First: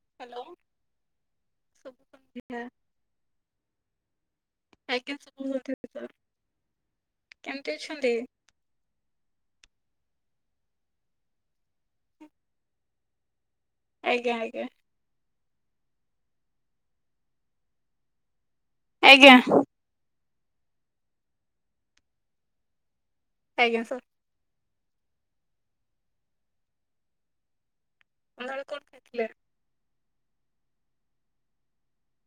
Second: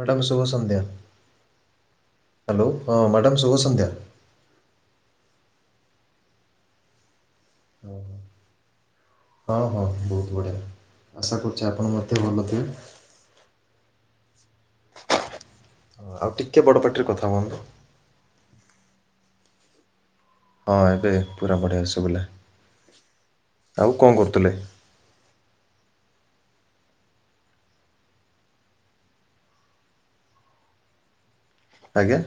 Madam hello ଶୁଭସନ୍ଧ୍ୟା ଶୁଭ ସନ୍ଧ୍ୟା ହାଲୋ ମ୍ୟାଡାମ୍ ଶୁଭସନ୍ଧ୍ୟା। ଆଜ୍ଞା ସାର କୁହନ୍ତୁ କେମିତି ଅଛନ୍ତି? ହଁ ହଁ ବହୁତ ବଢ଼ିଆ ଆଶା କରୁଛି ଆପଣ ମଧ୍ୟ ଭଲ ଥିବେ? ଆଜ୍ଞା ଆଜ୍ଞା। ହଁ ଆଉ ଟିକେ ବଡ ପାଟିରେ କଥା ହୁଅନ୍ତ। ଆଜ୍ଞା ଯୋଉ। ହଁ ଏବେ ପୁରା ବଢିଆ ଶୁଭିଲା। ଆଜ୍ଞା ଆଉ ସାର୍ କଣ କରୁଥିଲେ? ସନ୍ଧ୍ୟା ବେଳେ କୋଉଠି ଥିଲେ? ଆଜ୍ଞା।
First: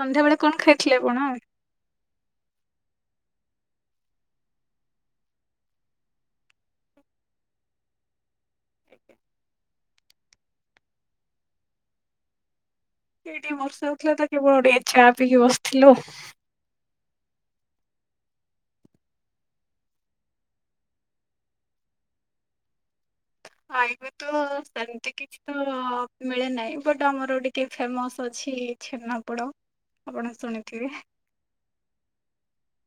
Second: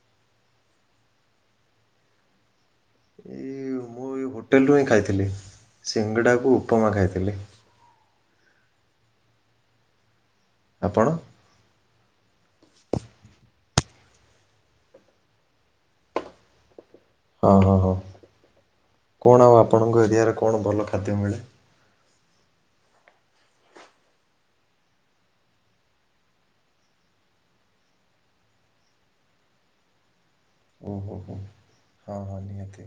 ସନ୍ଧ୍ୟା ବେଳେ କଣ ଖାଇଥିଲେ ଆପଣ? ଏଇ ମୁଁ ଏଇ ହୋଟେଲରୁୁ ହିଁ ଖାଇଥିଲି ସିଙ୍ଗଡ଼ାକୁ ଉପମା ଖାଇଥିଲି। ଆପଣ? ଏ ଟିକେ ବର୍ଷା ହଉଥିଲା ତ କେବଳ ଟିକେ ଚା ପିଇି ବସିଥିଲୁ ଆଉ। ହଁ ହଁ ହଁ କଣ ଆଉ ଆପଣଙ୍କ ଏରିଆରେ କଣ ଭଲ ଖାଦ୍ୟ ମିଳେ? ଖାଇବି ତ ସେମିତି କିଛି ତ ମିଳେ ନାହିଁ ବଟ ଆମର ଟିକେ ଫେମସ ଅଛି। ଛେନାପୋଡ ଆପଣ ଶୁଣି - ଓହୋହୋ ହଁ ହଁ ନିହାତି।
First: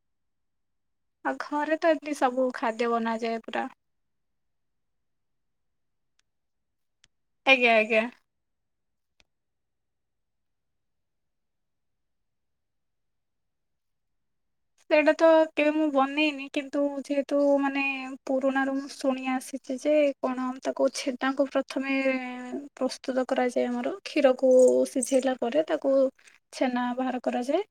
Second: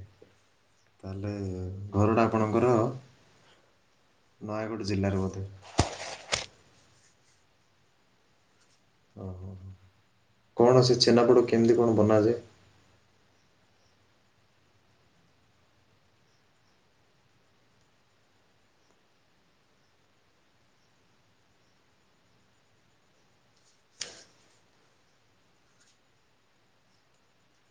ଆଉ ତାହେଲେ ଘରେ ତ ଏମିତି ଘରଟା ସବୁ ଆପଣଙ୍କର ଖାଦ୍ୟ ବନାଯାଏ ପୁରା ନୟାଗଡ଼ ଜିଲ୍ଲାରୁ ବୋଧେ? ଆଜ୍ଞା ଆଜ୍ଞା। ଓହୋ ସେ ଛେନାପୋଡ଼ କେମିତି କଣ ବନାଯାଏ? ସେଇଟା ତ କେବେ ମୁଁ ବନେଇନି କିନ୍ତୁ ଯେହେତୁ ମାନେ ପୁରୁଣାରୁ ମୁଁ ଶୁଣି ଆସିଛି ଯେ - କଣ ତାକୁ ଛେନାକୁ ପ୍ରଥମେ ପ୍ରସ୍ତୁତ କରାଯାଏ ଆମର କ୍ଷୀରକୁ ସିଝେଇଲା ପରେ ତାକୁ ଛେନା ବାହାର କରାଯାଏ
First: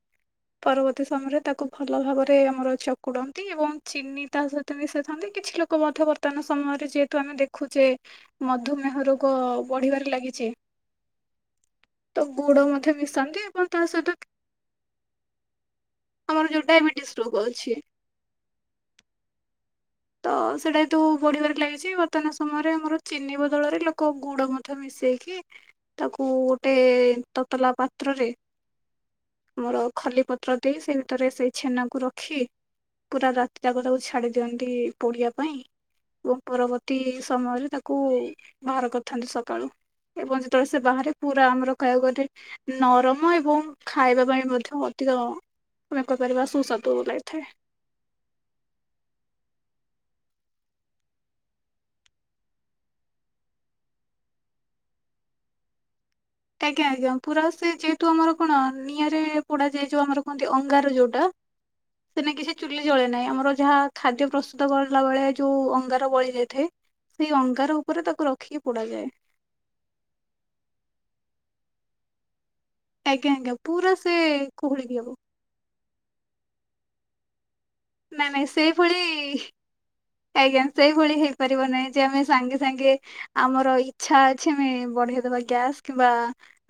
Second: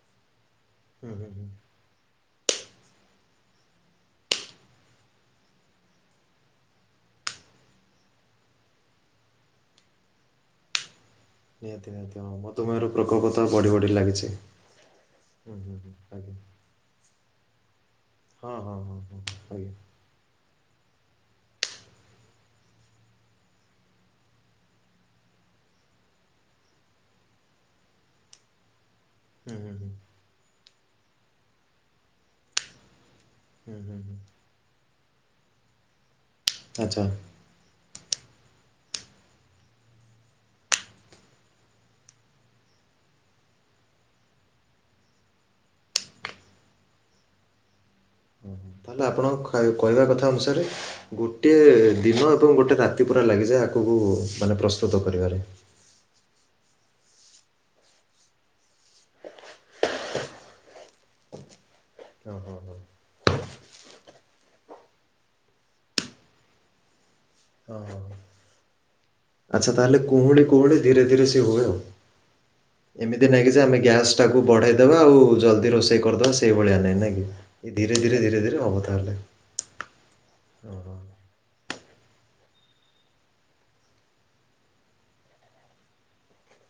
ପରବର୍ତ୍ତୀ ହୁଁ ହୁଁ ସମୟରେ ହୁଁ ତାକୁ ଭଲ ଭାବରେ ଆମର ଚକୁଡନ୍ତି ଏବଂ ଚିନି ତା ସହିତ ମିଶାଇଥାନ୍ତି କିଛି ଲୋକ ମଧ୍ୟ ବ ବର୍ତମାନ ସମୟରେ ଯେହେତୁ ଆମେ ଦେଖୁଚେ ମଧୁମେହ ରୋଗ ବଢିବାରେ ଲାଗିଛି। ନିହାତି ନିହାତି ତ ହଁ ଗୁଡ ମଧୁମେହର ମଧ୍ୟ ପ୍ରକୋପ ତ ମିଶାନ୍ତି ବଢ଼ି ଏବଂ ତା ବଢ଼ି ସହିତ ଲାଗିଛି। ହୁଁ ହୁ ହୁଁ ଆ ଆମର ଯୋଉ ଡାଇବେଟିସ୍ ରୋଗ ଅଛି। ହଁ ହଁ ହଁ ହଁ ଆଜ୍ଞା। ତ ସେଇଟା ଯେହେତୁ ବଢିବାରେ ଲାଗିଛି। ବର୍ତ୍ତମାନ ସମୟରେ ଆମର ଚିନି ବଦଳରେ ଲୋକ ଗୁଡ ମଧ୍ୟ ବି ମିଶେଇକି ତାକୁ ଗୋଟେ ତତଲା ପାତ୍ରରେ। ହୁଁ ହୁଁ ଆମର ହୁଁ ଖଲି ପତ୍ର ଦେଇ, ସେ ଭିତରେ ସେଇ ଛେନାକୁ ରଖି ପୁରା ରାତି ହୁଁ ଯାକ ତାକୁ ହୁଁ ହୁଁ। ଛାଡି ଦିଅନ୍ତି। ପୋଡିିବା ପାଇଁ, ଏବଂ ପରବର୍ତ୍ତୀ ଆଚ୍ଛା ସମୟରେ ତାକୁ ବାହାର କରିଥାନ୍ତି ସକାଳୁ। ଏବଂ ଯେତେବେଳେ ସେ ବାହାରେ ପୁରା ଆମର କାଇବାକୁ ଗଲେ ନରମ ଏବଂ ଖାଇବା ପାଇଁ ମଧ୍ୟ ଅଧିକ [inaudible] ପରିବା ସୁସ୍ୱାଦୁ ଲାଗିଥାଏ। ତ ଆପଣଙ୍କ ଖା କହିବା କଥା ଅନୁସାରେ ଗୋଟେ ଦିନ ଏବଂ ଗୋଟେ ରାତି ପୁରା ଲାଗିଯାଏ ଆକକୁ ମାନେ ପ୍ରସ୍ତୁତ କରିବାରେ। ଆଜ୍ଞା ଆଜ୍ଞା ପୁରା ସେ ଯେହେତୁ ଆମର କଣ ନିଆଁରେ ପୋଡା ଯାଏ ଯୋଉ ଆମର କୁହନ୍ତି ଅଙ୍ଗାର ଯୋଉଟା। ସେନା ହଁ କି ସେ ହଁ ହଁ ଚୁଲି ଜଳେ ନାହିଁ, ଆମର ଯାହା ଖାଦ୍ୟ ପ୍ରସ୍ତୁତ କଲା ବେଳେ ଯୋଉ ଅଙ୍ଗାର ବଳି ଯାଇଥାଏ। ସେଇ ଅଙ୍ଗାର ହଁ ହଁ ଉପରେ ହଁ। ତାକୁ ରଖିକି ପୋଡାଯାଏ। ଆଚ୍ଛା ତାହେଲେ କୁହୁଳି କୁହୁଳି ଧୀରେ ଧୀରେ ସେ ହୁଏ ଆଉ। ଏମିତି ଆଜ୍ଞା ନାଇଁ କି ଆଜ୍ଞା ଯେ ଆମେ ପୁରା ଗ୍ୟାସ୍ ସେ ଟାକୁ ବଢେଇଦବା କୁହୁଳିକି ହବ। ଆଉ ଜଲଦି ରୋଷେଇ କରିଦବା। ସେଇଭଳିଆ ନାହିଁ ନାଇଁ କି। ଏ ଧୀରେ ଧୀରେ ନାଇଁ ଧୀରେ ନାଇଁ ଧୀରେ ହବ ସେଇଭଳି ତାହେଲେ। ଆଜ୍ଞା ଓହୋ ସେଇଭଳି ହେଇପାରିବ ନାହିଁ। ଯେ ଆମେ ସାଙ୍ଗେ ସାଙ୍ଗେ ଆମର ଇଚ୍ଛା ଅଛି ଆମେ ବଢେଇଦବା। ଗ୍ୟାସ୍ କିମ୍ବା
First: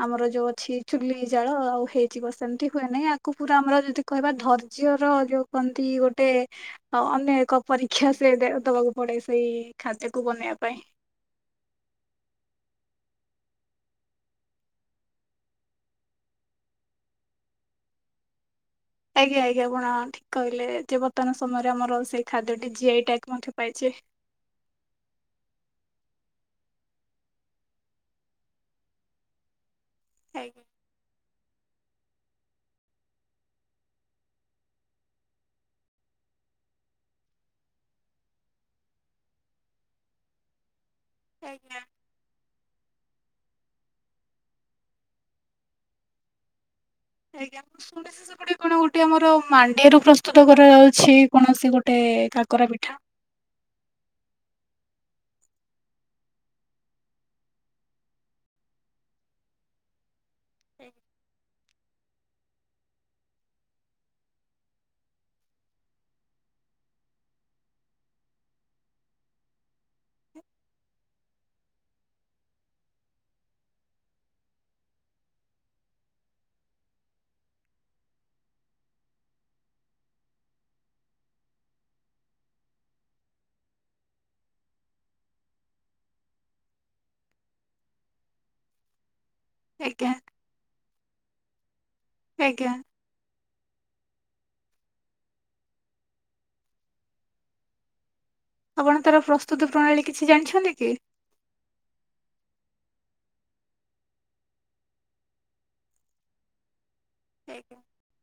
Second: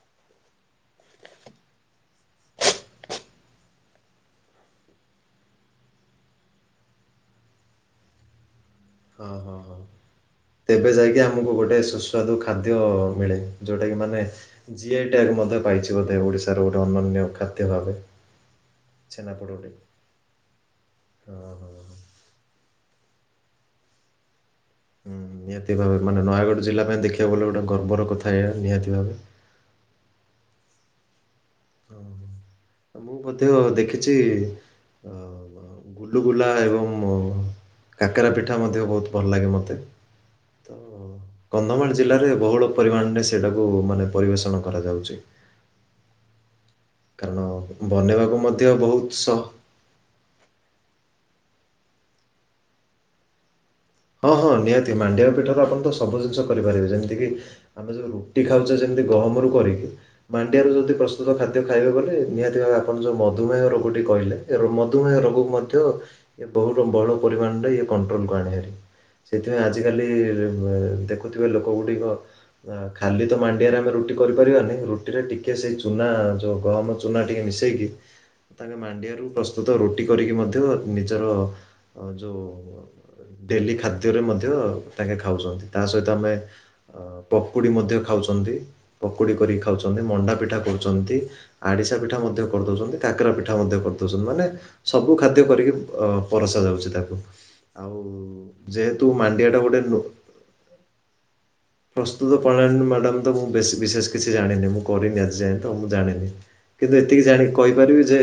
ଆମର ଯୋଉ ଅଛି ଚୁଲି ଜାଳ ଆଉ ହେଇଜିବ, ସେମିତି ହୁଏ ନାହିଁ ଆକୁ ପୁରା ଆମର ଯଦି କହିବା ଧୈର୍ଯ୍ୟ ର ଯୋଉ କୁହନ୍ତି ଗୋଟେ ଓ ଅନେ ଏକ ପରୀକ୍ଷା ସେ ଦେ ଦବା ଗୋ ହଁ ହଁ ହଁ ତେବେ ଯାଇକି ଆମକୁ ଗୋଟେ ସୁସ୍ୱା ସୁସ୍ୱାଦୁ ଖାଦ୍ୟ ମିଳେ ଯୋଉଟା କି ମାନେ ଜି ଆଇ ଟ୍ୟାଗ ମଧ୍ଯ ପାଇଛି ବୋଧେ ଓଡିଶାର ଗୋଟେ ଅନ୍ୟନ୍ୟ ଖାଦ୍ୟ ଭାବେ। ଆଜ୍ଞା ଆଜ୍ଞା ଛେନାପୋଡଟି। ଆପଣ ଠିକ କହିଲେ ଯେ ବର୍ତ୍ତମାନ ହଁ ହଁ ସମୟରେ ହଁ ଆମର ସେ ଖାଦ୍ୟଟି ଜି ଆଇ ଟ୍ୟାଗ୍ ମଧ୍ୟ ପାଇଚି। ହୁଁ ନିହାତି ଭାବେ ମାନେ ନୟାଗଡ଼ ଜିଲ୍ଲା ପାଇଁ ଦେଖିବାକୁ ଗଲେ ଗୋଟେ ଗର୍ବର କଥା ଏହା ନିହାତି ଭାବେ। ଆଜ୍ଞା। ଓ ମୁଁ ମଧ୍ୟ ଦେଖିଚି ଅ- ଗୁଲୁଗୁଲା ଏବଂ କାକେରା ପିଠା ମଧ୍ୟ ବହୁତ୍ ଭଲ ଲାଗେ ମତେ। ତ ଆଜ୍ଞା। କନ୍ଧମାଳ ଜିଲ୍ଲାରେ ବହୁଳ ପରିମାଣରେ ସେଇଟାକୁ ମାନେ ପରିବେଷଣ କରାଯାଉଚି। ଆଜ୍ଞା ଶୁଣେ ବନେଇବାକୁ ସେପଟେ ମଧ୍ୟ କଣ ବହୁତ ଗୋଟେ ଆମର ସ ମାଣ୍ଡ୍ ଣ୍ଡିଆ ରୁ ପ୍ରସ୍ତୁତ କରାଯାଉଛି କୌଣସି ଗୋଟେ କାକରା ପିଠା। ହଁ- ହଁ ନିହାତି ମାଣ୍ଡିଆ ପିଠାରେ ଆପଣ ତ ସବୁ ଜିନିଷ କରିପାରିବେ ଯେମିତି କିି ଆମେ ଯଉ ରୁଟି ଖାଉଚେ ଯେମିତି ଗହମରୁୁ କରିକି ମାଣ୍ଡିଆରୁ ଯଦି ପ୍ରସ୍ତୁତ ଖାଦ୍ୟ ଖାଇବେ ବଲେ ନିହାତି ଭାବେ ଆପଣ ଯଉ ମଧୁମେହ ରୋଗ ଟି କହିଲେ ର- ମଧୁମେହ ରୋଗକୁ ମଧ୍ୟ ଏ ବହୁତ ବଡ ପରିମାଣ ରେ ଇଏ କଣ୍ଟ୍ରୋଲ କୁ ଆଣେ ହାରି। ସେଥିପାଇଁ ଆଜିକାଲି ଦେଖୁଥିବ ଲୋକ ଗୁଡିକ ଅ- ଖାଲି ତ ମାଣ୍ଡିଆରେ ଆମେ ରୁଟି କରିପାରିବାନି ରୁଟିରେ ଟିକେ ସେଇ ଚୁନା ଯଉ ଗହମ ଚୁ ଚୁନା ଟିକେ ମିଶେଇକି ତାଙ୍କେ ମାଣ୍ଡିଆରୁ ପ୍ରସ୍ତୁତ ରୁଟି କରିକି ମଧ୍ୟ ନିଜର ଅ- ଯଉ ଡେଲି ଖାଦ୍ୟରେ ମଧ୍ୟ ତାଙ୍କେ ଖାଉଚନ୍ତି ତା ସହିତ ଆମେ ଅ- ପକୁଡି ମଧ୍ୟ ଖାଉଚନ୍ତି ପକୁଡି କରି ଖାଉଚନ୍ତି ଆଜ୍ଞା ମଣ୍ଡା ପିଠା କରୁଚନ୍ତି ଆରିଶା ପିଠା ମଧ୍ୟ ଆଜ୍ଞା କରିଦଉଚନ୍ତି। କାକେରା ପିଠା ମଧ୍ୟ କରିଦଉଚନ୍ତି ମାନେ ସବୁ ଖାଦ୍ୟ କରିକି ଅ- ପରସା ଯାଉଚି ତାଙ୍କୁ। ଆଉ ଆପଣ ଯେହେତୁ ତାର ମାଣ୍ଡିଆଟା ପ୍ରସ୍ତୁତ ଗୋଟେ ନୂ- ପ୍ରଣାଳୀ କିଛି ଜାଣିଛନ୍ତି କି? ପ୍ରସ୍ତୁତ ପଣାଳୀ ମ୍ୟାଡ଼ାମ୍ ତ ମୁଁ ବେଶୀ-ବିଶେଷ କିଛି ଜାଣିନି ମୁଁ କରିନି ଆଜି ଯାଏ ତ ମୁଁ ଜାଣିନି। କିନ୍ତୁ ଏତିକି ଜାଣିକି କହିପାରିବି ଯେ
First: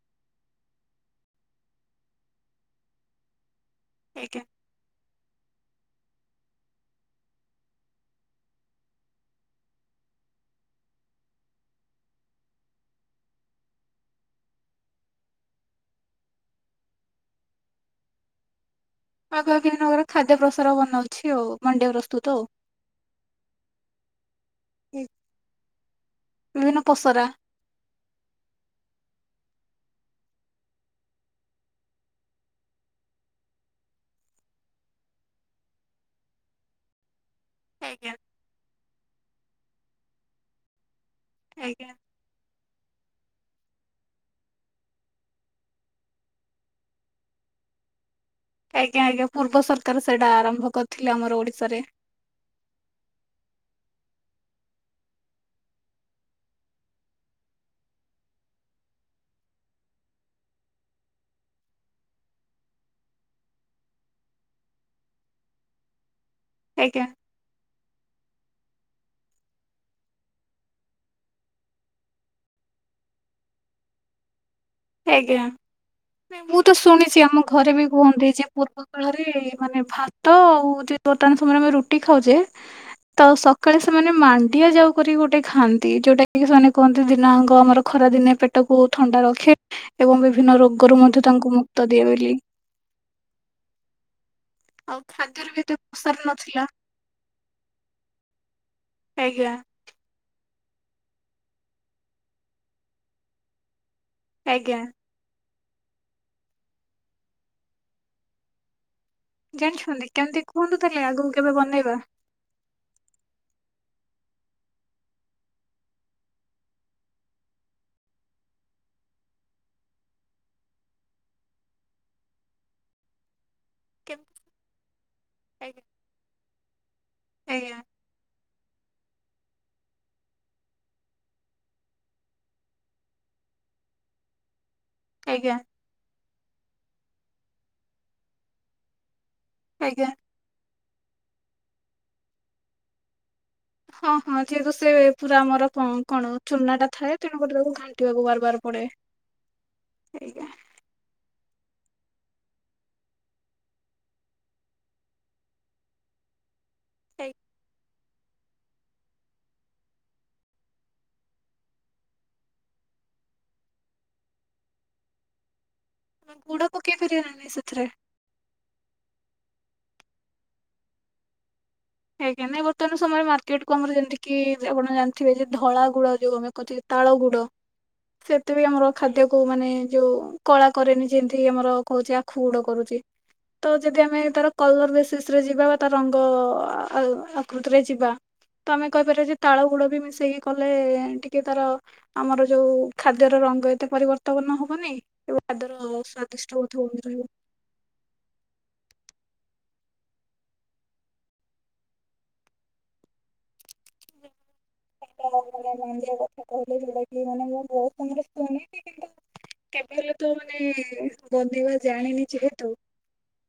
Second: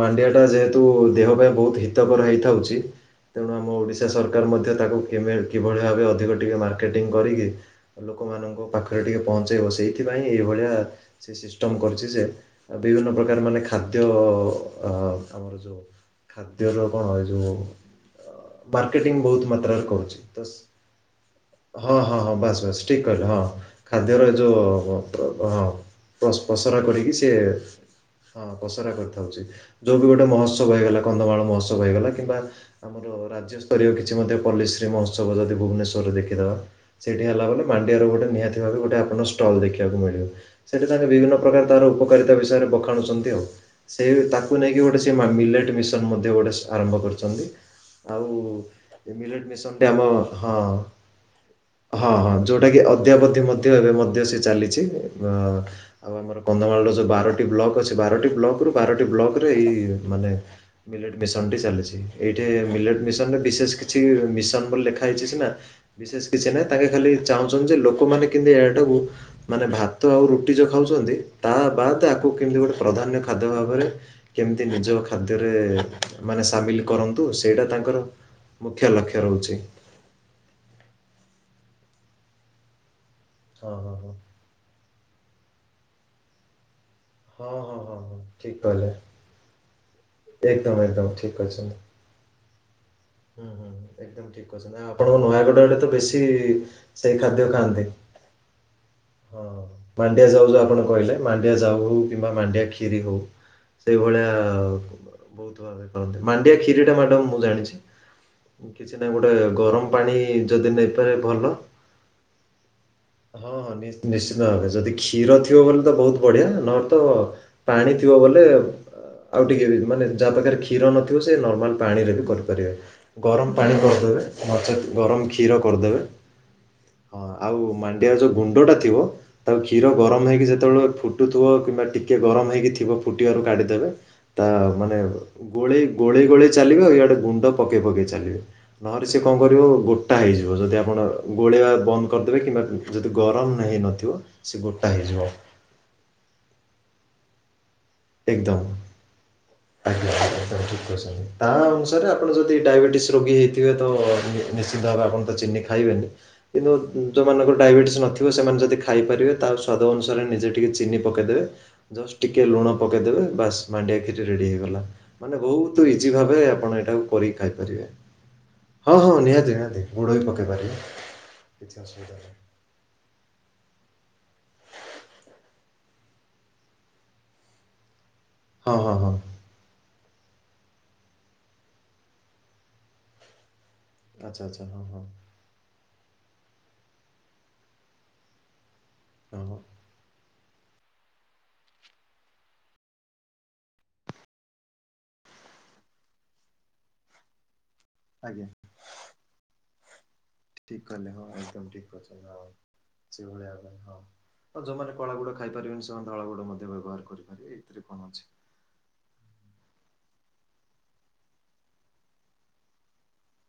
ମାଣ୍ଡିଆ ଟା ଯେହେତୁ ଦେହ ପାଇଁ ବହୁତ୍ ହିତକର ହେଇଥାଉଚି ତେଣୁ ଆମ ଓଡ଼ିଶା ଆଜ୍ଞା ସରକାର୍ ମଧ୍ୟ ତାକୁ କେବେ-କିଭଳି ଭାବେ ଅଧିକ ଟିକେ ମାର୍କେଟିଂ କରିକି ଲୋକମାନଙ୍କ ପାଖରେ ଟିକେ ପହଞ୍ଚେଇବ ସେଇଥିପାଇଁ ଏଇଭଳିଆ ସେ ସିଷ୍ଟମ୍ କରିଚି ଯେ ବିଭିନ୍ନ ପ୍ରକାର ମାନେ ଖାଦ୍ୟ ଆ-ଆମର ଯଉ ଖାଦ୍ୟର କଣ ଏସବୁ ମାର୍କେଟିଂ ବହୁତ୍ ପାଗ ବିଭିନ୍ନ ମାତ୍ରାରେ ପ୍ରକାର କରୁଚି ଖାଦ୍ୟ ପ୍ରସାର ବନାଉଛି ଆଉ ତସ୍- ମାଣ୍ଡିଆ ହଁ -ହଁ- ପ୍ରସ୍ତୁତ ହଁ ଆଉ। ବାସ୍ ବାସ୍ ଠିକ୍ କହିଲ ହଁ। ଖାଦ୍ୟର ଯଉ ବିଭିନ୍ନ ଅଁ-ପ-ପସରା କରିକି ପସରା ସେ ହଁ ପସରା କରିଥାଉଚି ଯଉ ବି ଗୋଟେ ମହୋତ୍ସବ ହେଇଗଲା କନ୍ଧମାଳ ମହୋତ୍ସବ ହେଇଗଲା କିମ୍ବା ଆମର ରାଜ୍ୟସ୍ତରୀୟ କିଛି ମଧ୍ୟ ପଲ୍ଲିଶ୍ରୀ ମହୋତ୍ସବ ଯଦି ଭୁବନେଶ୍ୱରରେ ଦେଖିଦବା ସେଇଠି ହେଲା ବଲେ ମାଣ୍ଡିଆର ଆଜ୍ଞା ଗୋଟେ ନିହାତି ଭାବେ ଗୋଟେ ଆପଣ ଷ୍ଟଲ୍ ଦେଖିବାକୁ ମିଳିବ ସେଠି ତାଙ୍କେ ବିଭିନ୍ନ ପ୍ରକାର ତାର ଆଜ୍ଞା। ଉପକାରିତା ବିଷୟରେ ବଖାଣୁଚନ୍ତି। ତି ଆଉ ସେ ବି ତାକୁ ନେଇକି ଗୋଟେ ସିଏ ମା- ମିଲେଟ୍ ମିଶନ୍ ମଧ୍ୟ ଗୋଟେ ଆରମ୍ଭ କରିଚନ୍ତି। ଆଉ ଆଜ୍ଞା ଆଜ୍ଞା ପୂର୍ବ ସରକାର୍ ଆମ ସେଇଟା ଆରମ୍ଭ ହଁ କରିଥିଲେ ଆମର ଓଡିଶାରେ। ହଁ- ହଁ ଯଉଟାକି ଅଦ୍ୟାବଧି ମଧ୍ୟ ଏବେ ମଧ୍ୟ ସେ ଚାଲିଚି ଅଁ- ଆଉ ଆମର କନ୍ଧମାଳର ଯଉ ବାରଟି ବ୍ଲକ୍ ଅଛି ବାରଟି ବ୍ଲକ୍ ରୁ ବାରଟି ବ୍ଲକରେ ଏଇ ମାନେ ମିଲେଟ୍ ମିଶନ୍ ଟି ଚାଲିଚି ଏଇ ଇଏ ମିଲେଟ୍ ମିଶନ୍ ରେ ବିଶେଷ କିଛି ମିଶନ୍ ବୋଲି ଲେଖା ହେଇଚି ସିନା ବିଶେଷ୍ କିଛି ନାହିଁ ତାଙ୍କେ ଆଜ୍ଞା ଖାଲି ଚାହୁଁଚନ୍ତି ଯେ ଲୋକମାନେ କିନ୍ତୁ ଏ ଟାକୁ ମାନେ ଭାତ ଆଉ ରୁଟି ଯୋଉ ଖାଉଛନ୍ତି ତା ବାଦ ଆକୁ କେମିତି ଗୋଟେ ପ୍ରାଧାନ୍ୟ ଖାଦ୍ୟ ଭାବରେ। କେମିତି ନିଜର ଆଜ୍ଞା। ଖାଦ୍ୟରେ ନାଇଁ, ମାନେ ମୁଁ ତ ସାମିଲ କରନ୍ତି। ଶୁଣିଛି ଆମ ଘରେ ବି କୁହନ୍ତି ଯେ ପୂର୍ବ କଳରେ ରହୁଛି। ମାନେ ଭା ତ ଆଉ ହଉଛି ବର୍ତ୍ତମାନ ସମୟରେ ଆମେ ରୁଟି ଖାଉଛେ ତ ହଁ ସକାଳେ ହଁ ହଁ। ସେମାନେ ମାଣ୍ଡିଆ ଯାଉ। କରିକି ଗୋଟେ ଖାଆନ୍ତି ଯୋଉଟା କି ସେମାନେ କୁହନ୍ତି ଦିନ ହଁ ଯାଙ୍କ ହଁ ଆମର ହଁ ଖରା ହଁ ଦିନେ ଠିକ୍ ପେଟକୁ କହିଲେ ଥଣ୍ଡା ରଖେ। ଏବଂ ବିଭିନ୍ନ ଏକଦମ ରୋଗରୁ ଏକଦମ ମଧ୍ୟ ଠିକ୍ ତାଙ୍କୁ କହିଛନ୍ତି। ମୁକ୍ତ ଦିଏ ବୋଲି। ହୁଁ ହୁଁ ଏକଦମ ଠିକ କହୁଛନ୍ତି ଆଉ ଆପଣଙ୍କ ଖାଦ୍ୟରେ ବି ନୟାଗଡ ଏତେ ଆଡେ ତ ପ୍ରସାର ବେଶୀ। ନଥିଲା ସେଇ ଖାଦ୍ୟ ଖାଆନ୍ତି ହଁ। ଆଜ୍ଞା ମାଣ୍ଡିଆ ଯାଉ ଯୋଉ ଆପଣ କହିଲେ ମାଣ୍ଡିଆ ଯାଉ ହଉ କିମ୍ବା ମାଣ୍ଡିଆ କ୍ଷିରି ହଉ ସେଇଭଳିଆ। ଆଜ୍ଞା। ବହୁତ ଭଲରେ କରନ୍ତି ମାଣ୍ଡିଆ କ୍ଷରି ଟା ମ୍ୟାଡାମ ମୁଁ ଜାଣିଛି। କିଛି ନାହିଁ ଗୋଟେ ଗରମ ଜାଣିଛନ୍ତି ପାଣି କେମିତି ଯଦି କୁହନ୍ତୁ ତାହେଲେ ନେଇପାରିବେ ଆଗକୁ ଭଲ। କେବେ ବନେଇବା ହଁ ହଁ ନିଶ୍ଚିନ୍ତ ଭାବେ ଯଦି କ୍ଷୀର ଥିବ ବୋଲି ତ ବହୁତ ବଢିଆ ନହେଲେ ତ। ପାଣି ଥିବ ବୋଲେ। ଆଉ ଟିକେ ମାନେ ଯାହା ପାଖରେ କ୍ଷୀର ନଥିବ ସେ ନର୍ମାଲ ପାଣିରେ ବି କରିପାରିବ। ଗରମ ପାଣି କରିଦେବେ ନଚେତ୍ ଗରମ କ୍ଷୀର ଆଜ୍ଞା କରିଦେବେ ହଁ ଆଉ ଆଜ୍ଞା ମା ଏହାର ଯୋଉ ଗୁଣ୍ଡଟା ଥିବ। ତାକୁ କ୍ଷୀର ଗରମ ହେଇକି ଯେତେବେଳେ ଫୁଟୁଥିବ କିମ୍ବା ଟିକେ ଗରମ ହେଇକି ଥିବ ଫୁଟିବାରୁ କାଢିଦେବେ। ତା ମାନେ ଆଜ୍ଞା ଗୋଳେଇ ଗୋଳେଇ ଗୋଳେଇ ଚାଲିବେ ଆଉ ଇଆଡେ ଗୁଣ୍ଡ ପକେଇ ପକେଇ ଚାଲିବେ। ନହେଲେ ସିଏ କଣ କରିବ ଆଜ୍ଞା ଗୋଟା ହେଇଯିବ ଯଦି ଆପଣ ଗୋଳେଇବା ବନ୍ଦ କରିଦେବେ କିମ୍ବା। ଯଦି ଗରମ ନା ହେଇନଥିବ ସେ ଗୋଟା ହେଇଯିବ। ମୋର କଁ। କଣ ଚୁନା ଟା ଥାଏ ତେଣୁ କରି ତାକୁ ଘା ଏକଦମ ଆଜ୍ଞା ଆଜ୍ଞା ଠିକ୍ କହୁଛନ୍ତି। ତା ଅନୁସାରେ ଆପଣ ଯଦି ଡାଇବେଟିସ୍ ରୋଗୀ ହେଇଥିବେ ତ ନିଶ୍ଚିନ୍ତ ଭାବେ ଆପଣ ତ ଚିନି ଖାଇବେନି। କିନ୍ତୁ ଯୋଉ ଆଜ୍ଞା। ମାନଙ୍କର ଡାଇବେଟିସ୍ ନଥି ସେମାନେ ଯଦି ଖାଇପାରିବେ ତାହେଲେ ସ୍ଵାଦ ଅନୁସାରେ ନିଜେ ଟିକେ ଚିନି ପକେଇଦବେ ଜଷ୍ଟ ଟିକେ ଲୁଣ। ପକେଇଦେବେ ବାସ୍ ମାଣ୍ଡିଆ ଖିରି ରେଡି ହେଇଗଲା ମାନେ ବହୁତ। ତୁ ଇଜି ଭାବେ ଗୁଡ ଆପଣ ପକେଇ ଏଇଟାକୁ ପାରିବେ ନା କରିକି ନାଇଁ ସେଥିରେ? ଖାଇପାରିବେ। ହଁ ହଁ ନିହାତି ନିହାତି ଗୁଡ଼ ବି ପକାଇ ପାରିବେ କିଛି ଅସୁବିଧା। ନାହିଁ ଆଜ୍ଞା ନାଇଁ ବର୍ତ୍ତମାନ ସମୟରେ ମାର୍କେଟ କୁ ଆମର ଯେମିତି କିି ଆପଣ ଜାଣିଥିବେ ଯେ ଧଳା ଗୁଡ ଯୋଉ ଆମେ। କହନ୍ତି କି ତାଳ ଗୁଡ ସେତୁ ବି ହଁ ଆମର ହଁ ହଁ ଖାଦ୍ୟ। କୁ ମାନେ ଯୋଉ କଳା କରେନି ଯେମିତିକି ଆମର କହୁଛେ ଆଖୁ ଗୁଡ କରୁଛି। ତ ଯଦି ଆମେ ଆଚ୍ଛା ତାର ଆଚ୍ଛା ହଁ କଲର ହଁ ବେସିସ ରେ ଯିବା ବା ତା ରଙ୍ଗ। ଆଉ ଆକୃତିରେ ଯିବା ତ ଆମେ କହିପାରିବା ଯେ ହଁ ହଁ ତାଳ ଗୁଡ ବି ମିଶେଇକି। କଲେ ଟିକେ ତାର ଆମର ଯୋଉ ଖାଦ୍ୟର ରଙ୍ଗ ଏତେ ପରିବର୍ତ୍ତନ ହବନି। ଏବଂ ଖାଦ୍ୟ ର ସ୍ଵାଦିଷ୍ଟ ମଧ୍ୟ ରହିବ। ଆଜ୍ଞା। ଠିକ କହିଲେ ହଁ ଏକଦମ୍ ଠିକ୍ କହିଛନ୍ତି ଆପଣ ସେଭଳିଆ ମାନେ ହଁ। ଆଉ ଯୋଉ ମାନେ କଳା ଗୁଡ ଖାଇ ମାନେ ପାରିବେନି ସେମାନେ ମନ୍ଦିର ଧଳା କଥା ଗୁଡ ମଧ୍ୟ କହିଲେ ଯୋଉଟା ବ୍ୟବହାର କି ମାନେ କରିପାରିବେ ମୁଁ ଏଇଥିରେ ବହୁତ କଣ ସମୟରେ ଅଛି। ଶୁଣିଛି କିନ୍ତୁ କେବେ ହେଲେ ତ ମାନେ ବନେଇବା ଜାଣିନି ଯେହେତୁ।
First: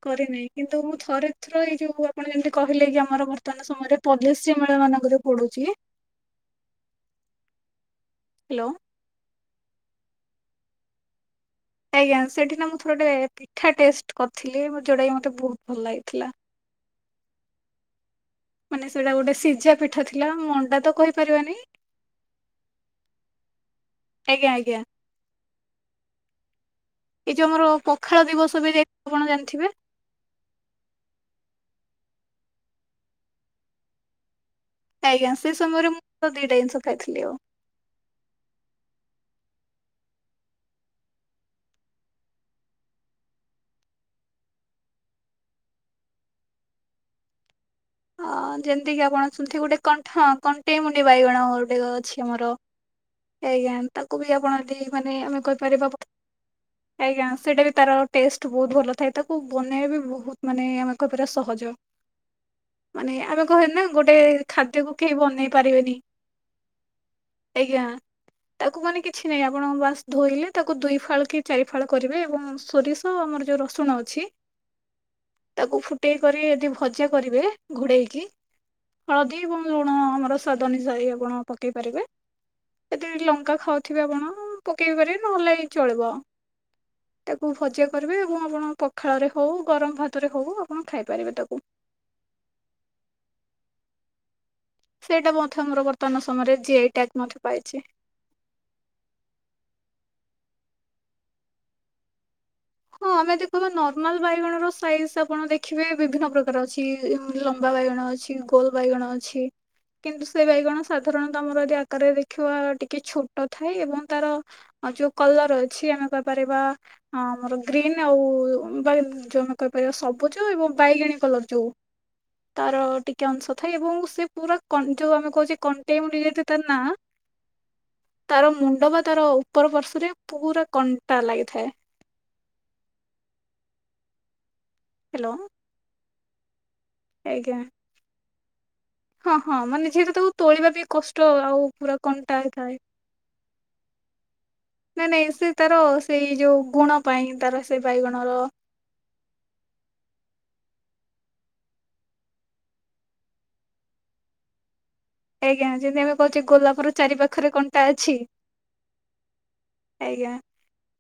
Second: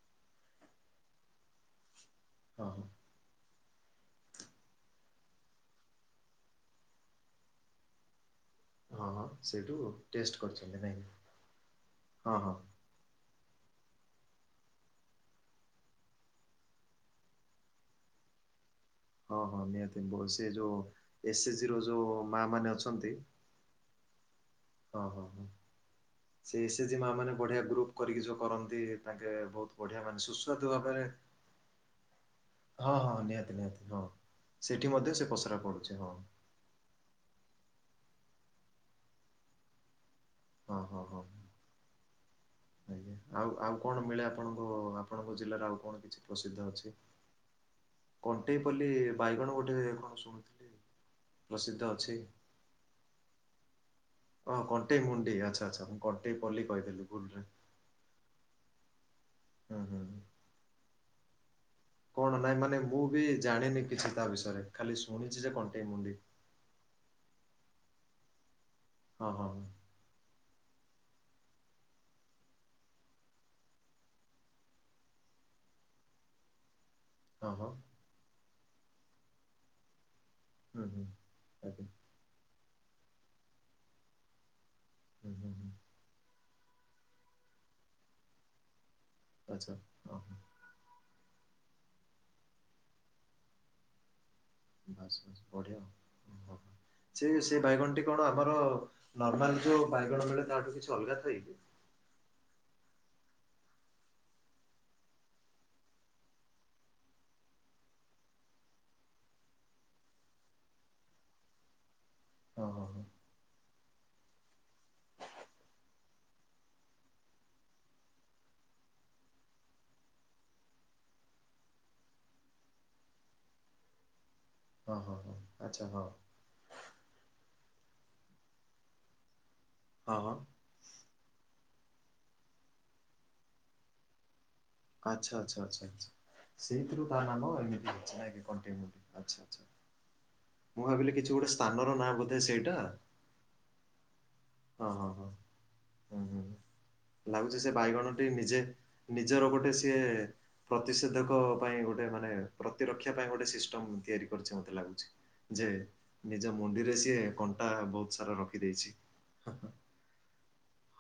କରିନି କିନ୍ତୁ ମୁଁ ଥରେ ଥର ଏଇ ଯୋଉ। ଆପଣ ଯେମିତି ହଁ ହଁ କହିଲେ କି ଆମର ବର୍ତ୍ତମାନ ସମୟରେ ପଲିଶ୍ରି ମେଳା ମାନଙ୍କରେ ଯୋଉ ପଡୁଛି। ହାଲୋ। ହଁ ହଁ ସେଇଠୁ ଟେଷ୍ଟ କରିଛନ୍ତି ନାଇଁ। ଆଜ୍ଞା ହଁ ହଁ ସେଠି ନା ମୁଁ ଥରେ ପିଠା ଟେଷ୍ଟ କରିଥିଲି ଯୋଉଟାକି ମତେ ବହୁତ ଭଲ ଲାଗିଥିଲା। ମାନ ସେଟା ହଁ ହଁ ନିହାତି ସେ ଯୋଉ ଏସ କହିପାରିବାନି ଜି ର ଯୋଉ ମା ମାନେ ଅଛନ୍ତି ଆଜ୍ଞା ଆଜ୍ଞା। ଓ ହ ସେ ଏସେ ଜି ମା ଏଇ ମାନେ ଯୋଉ ବଢିଆ ଆମର ଗ୍ରୁପ ପଖାଳ କରିକି ଯୋଉ ଦିବସ ବି କରନ୍ତି ଯାଇଥିବ ଆପଣ ତାଙ୍କେ ଜାଣିଥିବେ ବହୁତ ବଢିଆ। ମାନେ ସୁସ୍ୱାଦୁ ଭାବରେ ହଁ ହଁ ନିହାତି ନିହାତି ହଁ। ସେଠି ମଧ୍ୟ ଆଜ୍ଞା ସେ ପସରା ସମୟରେ ପଡ଼ୁଛି ହଁ ମୁଁ ଦିଟା ଜିନିଷ ଖାଇଥିଲି ଆଉ। ଓ ହୋ ହଁ ହଁ। ଆଉ ଆଉ କଣ ମିଳେ ଆପଣଙ୍କ ଆପଣଙ୍କ ଜିଲ୍ଲାରେ ଆଉ କଣ କିଛି ପ୍ରସିଦ୍ଧ ଅଛି। ହଁ କଣ୍ଟେଇପଲ୍ଲୀ ଯେମିତି କିି ଆପଣ ବାଇଗଣ ଶୁଣିଥିବ ଗୋଟେ କଣ କଣ୍ଠଁ ଶୁଣୁଥିଲି କଣ୍ଟେଇ ମୁୁଣ୍ଡି ବାଇଗଣଟେ ଅଛି ଆମର। ଆଜ୍ଞା। ତାକୁ ବି ହଁ ଆପଣ ଯଦି କଣ୍ଟେଇ ମାନେ ମୁଣ୍ଡି ଆମେ ଆଚ୍ଛା ଆଚ୍ଛା କହିପାରିବା ମୁଁ କଣ୍ଟେଇ ପଲ୍ଲ କହିଦେଲି। ଆଜ୍ଞା ସେଇଟା ବି ତାର ଟେଷ୍ଟ ବହୁତ ଭଲ ଥାଏ ତାକୁ ହୁଁ ବନେଇବା ହୁଁ। ବି ବହୁତ ମାନେ ଆମେ କହପାର ସହଜ। କଣ ନା ନାଇଁ ମାନେ ମୁଁ ମାନେ ବି ଆମେ କହେ ନା ଜାଣିନି କିଛି ଗୋଟେ ତା ବିଷୟରେ ଖାଦ୍ୟକୁୁ ଖାଲି କେହି ଶୁଣିଛି ଯେ ବନେଇ କଣ୍ଟେଇ ପାରିବେନି। ମୁଣ୍ଡି। ଆଜ୍ଞା ତାକୁ ମାନେ କିଛି ହଁ ନାଇଁ ହଁ ଆପଣଙ୍କ ବାସ ଧୋଇଲେ ତାକୁ ଦୁଇ ଫାଳ କି ଚାରି ଫାଳ କରିବେ ଏବଂ ସୋରିଷ ଆମର ଯୋଉ ରସୁଣ ଅଛି। ତାକୁ ଫୁଟେଇ କରି ଯଦି ଭଜା କରିବେ ହଁ ହଁ ଘୋଡେଇକି ହଳଦୀ ଏବଂ ଲୁଣ ଆମର ସ୍ୱାଦ ହଁ ହୁଁ ହୁଁ ଅନୁସାରେ ଆପଣ ପକେଇ ଆଜ୍ଞା ପାରିବେ। ଏଦେ ଲଙ୍କା ଖାଉଥିବେ ଆପଣ ପକେଇ ପାରିବେ ହୁଁ ହୁଁ ନହେଲେ ହୁଁ ଚଳିବ। ତାକୁ ଭଜା କରିବେ ଏବଂ ଆପଣ ପଖାଳରେ ହଉ ଆଚ୍ଛା ଗରମ ହଁ ଭାତରେ ହଁ। ହଉ ଆପଣ ଖାଇପାରିବେ ତାକୁ। ବାସ୍ ସେଇଟା ବାସ୍ ମଧ୍ୟ ବଢ଼ିଆ ଆମର ଆଉ। ବର୍ତ୍ତମାନ ହଁ ସମୟରେ ହଁ ଜି ଆଇ ଟକ୍ ସେ ମଧ୍ୟ ସେ ପାଇଛି। ବାଇଗଣଟି କଣ ଆମର ନର୍ମାଲ ଯୋଉ ବାଇଗଣ ମିଳେ ତାଠୁ କିଛି ଅଲଗା ଥାଇକି। ହଁ ଆମେ ଯଦି କହିବା ନର୍ମାଲ ବାଇଗଣ ର ସାଇଜ ଆପଣ ଦେଖିବେ ବିଭିନ୍ନ ପ୍ରକାର ଅଛି ଲମ୍ବା ବାଇଗଣ ଅଛି। ଗୋଲ ବାଇଗଣ ଅଛି କିନ୍ତୁ ସେ ବାଇଗଣ ସାଧାରଣତଃ ଆମର ଯଦି ଆକାରରେ ଦେ ହଁ ଖୁଆର ହଁ ଟିକେ ଛୋଟ ଟ ଥାଏ ଏବଂ ତାର ଯୋଉ କଲର ଅଛି ଆମେ କହିପାରିବା ଆମର ଗ୍ରୀନ୍ ଆଉ ବାଈ କହିପାରିବା ସବୁଯ ଏବଂ ବାଇଗଣୀ କଲର ଯୋଉ। ତାର ଟିକେ ଅଂଶ ଥାଏ ଏବଂ ସେ ପୁରା ଙ୍କ ହଁ ଯୋଉ ହଁ ଆମେ ହଁ ହଁ କହୁଛେ ଆଚ୍ଛା କଣ୍ଟେଇ ହଁ ମୁି ତା ନାଁ। ତାର ମୁଣ୍ଡ ବା ତାର ଉପର ପାର୍ଶ୍ଵରେ ହଁ ହଁ। ପୁରା କଣ୍ଟା ଲାଗିଥାଏ। ହ୍ୟାଲୋ ଆଚ୍ଛା ଆଛା ଆଛା ଆଚ୍ଛା ସେଇଥିରୁ ତା ନାମ ଆଜ୍ଞା ଏମିତି କଣ୍ଟେଇ ହଁ ହଁ ମାନେ ଯେହେତୁ ତାକୁ ତୋଳିବା ବି କଷ୍ଟ କିଛି ଗୋଟେ ଆଉ ସ୍ଥାନର ପୁରା ନାଁ କଣ୍ଟା ବୋଧେ ସେଇଟା ହେଇଥାଏ। ହଁ ହଁ ନାଇଁ ହଁ ନାଇଁ ସେ ତାର ହୁଁ ସେଇ ହୁଁ। ଯୋଉ ଗୁଣ ପାଇଁ ଲାଗୁଛି ତାର ସେ ବାଇଗଣଟି ବାଇଗଣ ର ନିଜେ ନିଜର ଗୋଟେ ସିଏ ପ୍ରତିଷେଧକ ପାଇଁ ଗୋଟେ ମାନେ ପ୍ରତିରକ୍ଷା ପାଇଁ ଗୋଟେ ସିଷ୍ଟମ ତିଆରି କରିଛେ ମୋତେ ଲାଗୁଛି। ଆଜ୍ଞା ଯେ ଯେମିତି ଆମେ କହୁଛେ ନିଜ ଗୋଲାପର ମୁଣ୍ଡିରେ ଚାରି ସିଏ ପାଖରେ କଣ୍ଟା ଅଛି ବହୁତ ସାରା ରଖିଦେଇଛି। ହଁ ଆଜ୍ଞା।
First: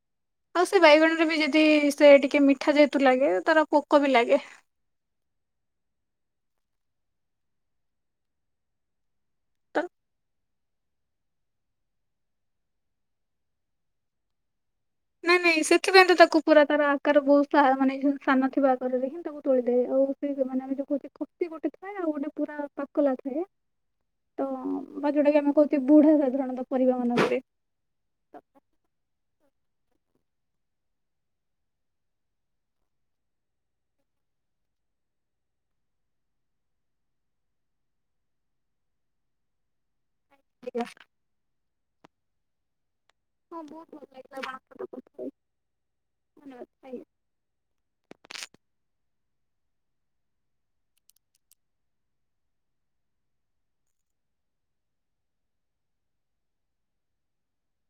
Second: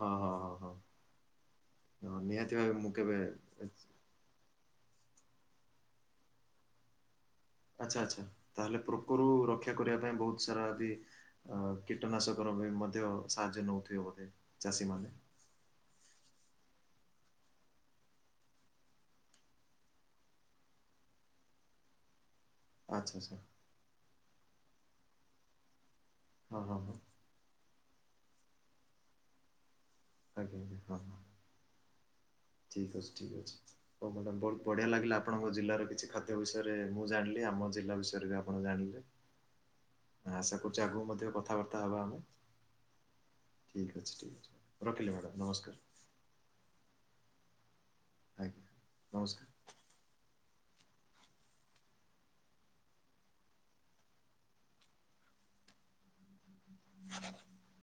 ହଁ ହଁ। ଆଉ ହଁ ସେ ବାଇଗଣରେ ବି ଯଦି ସେ ହଁ ଟିକେ ନିହାତି ମିଠା ଭାବେ ମୁଁ ଯେହେତୁ କେବେ ଲାଗେ ତାର ପୋକ ବି ଲାଗେ। ଆଚ୍ଛା ଆଚ୍ଛା ତାହେଲେ ପୋକରୁ ରକ୍ଷା ତ କରିବା ପାଇଁ ବହୁତ। ସାରା ବି ଅ କୀଟନାଶକ ର ବି ମଧ୍ୟ ସାହାଯ୍ୟ ନଉଥିବ ବୋଧେ ଚାଷୀ ମାନେ। ନାଇଁ ନାଇଁ ସେଥିପାଇଁ ତ ତାକୁ ପୁରା ତାର ଆକାର ବହୁତ ଶାହା ସାନ ଥିବା ଆକାରରେ ହିଁ ତାକୁ ତୋଳିଦେଏ ଆଉ। ନେ ଯଉ ମନେ ଆମେ ଜୋ କହୁ ଖୋପି ଗୋଟେ ଥାଏ। ଆଉ ଗୋଟେ ପୁରା ଆଚ୍ଛା ପାକଲା ଆଚ୍ଛା ଥାଏ ତ ବା ଯୋଉଟା କି ଆମେ କହୁଛେ ବୁଢା ହଁ ସାଧାରଣତଃ ହଁ ହଁ ପରିବା ମାନଙ୍କରେ। ତ ଆଜ୍ଞ ହଁ ହଁ। ଠିକ୍ ଅଛି ଠିକ୍ ଅଛି। ହଉ ମ୍ୟାଡ଼ାମ୍ ବହୁତ ବଢ଼ିଆ ଲାଗିଲା ଆପଣଙ୍କ ଜିଲ୍ଲାର କିଛି ଖାଦ୍ୟ ବିଷୟରେ ମୁଁ ଜାଣିଲି ଆମ ଜିଲ୍ଲା ବିଷୟରେ ବି ଆପଣ ଜାଣିଲେ। ଆଶା କରୁଛି ଆଗକୁ ମଧ୍ୟ କଥାବାର୍ତ୍ତା ହବା ଆମେ। ହଁ ଠିକ୍ ବହୁତ ଭଲ ଅଛି ଠିକ୍ ଅଛି ଲାଗିଲା ଆପଣ ଙ୍କ ସହ ରଖିଲି କଥା ମ୍ୟାଡ଼ାମ୍ ନମସ୍କାର ହେଇକି ଧନ୍ୟବାଦ। ଆଜ୍ଞା ନମସ୍କାର। [inaudible]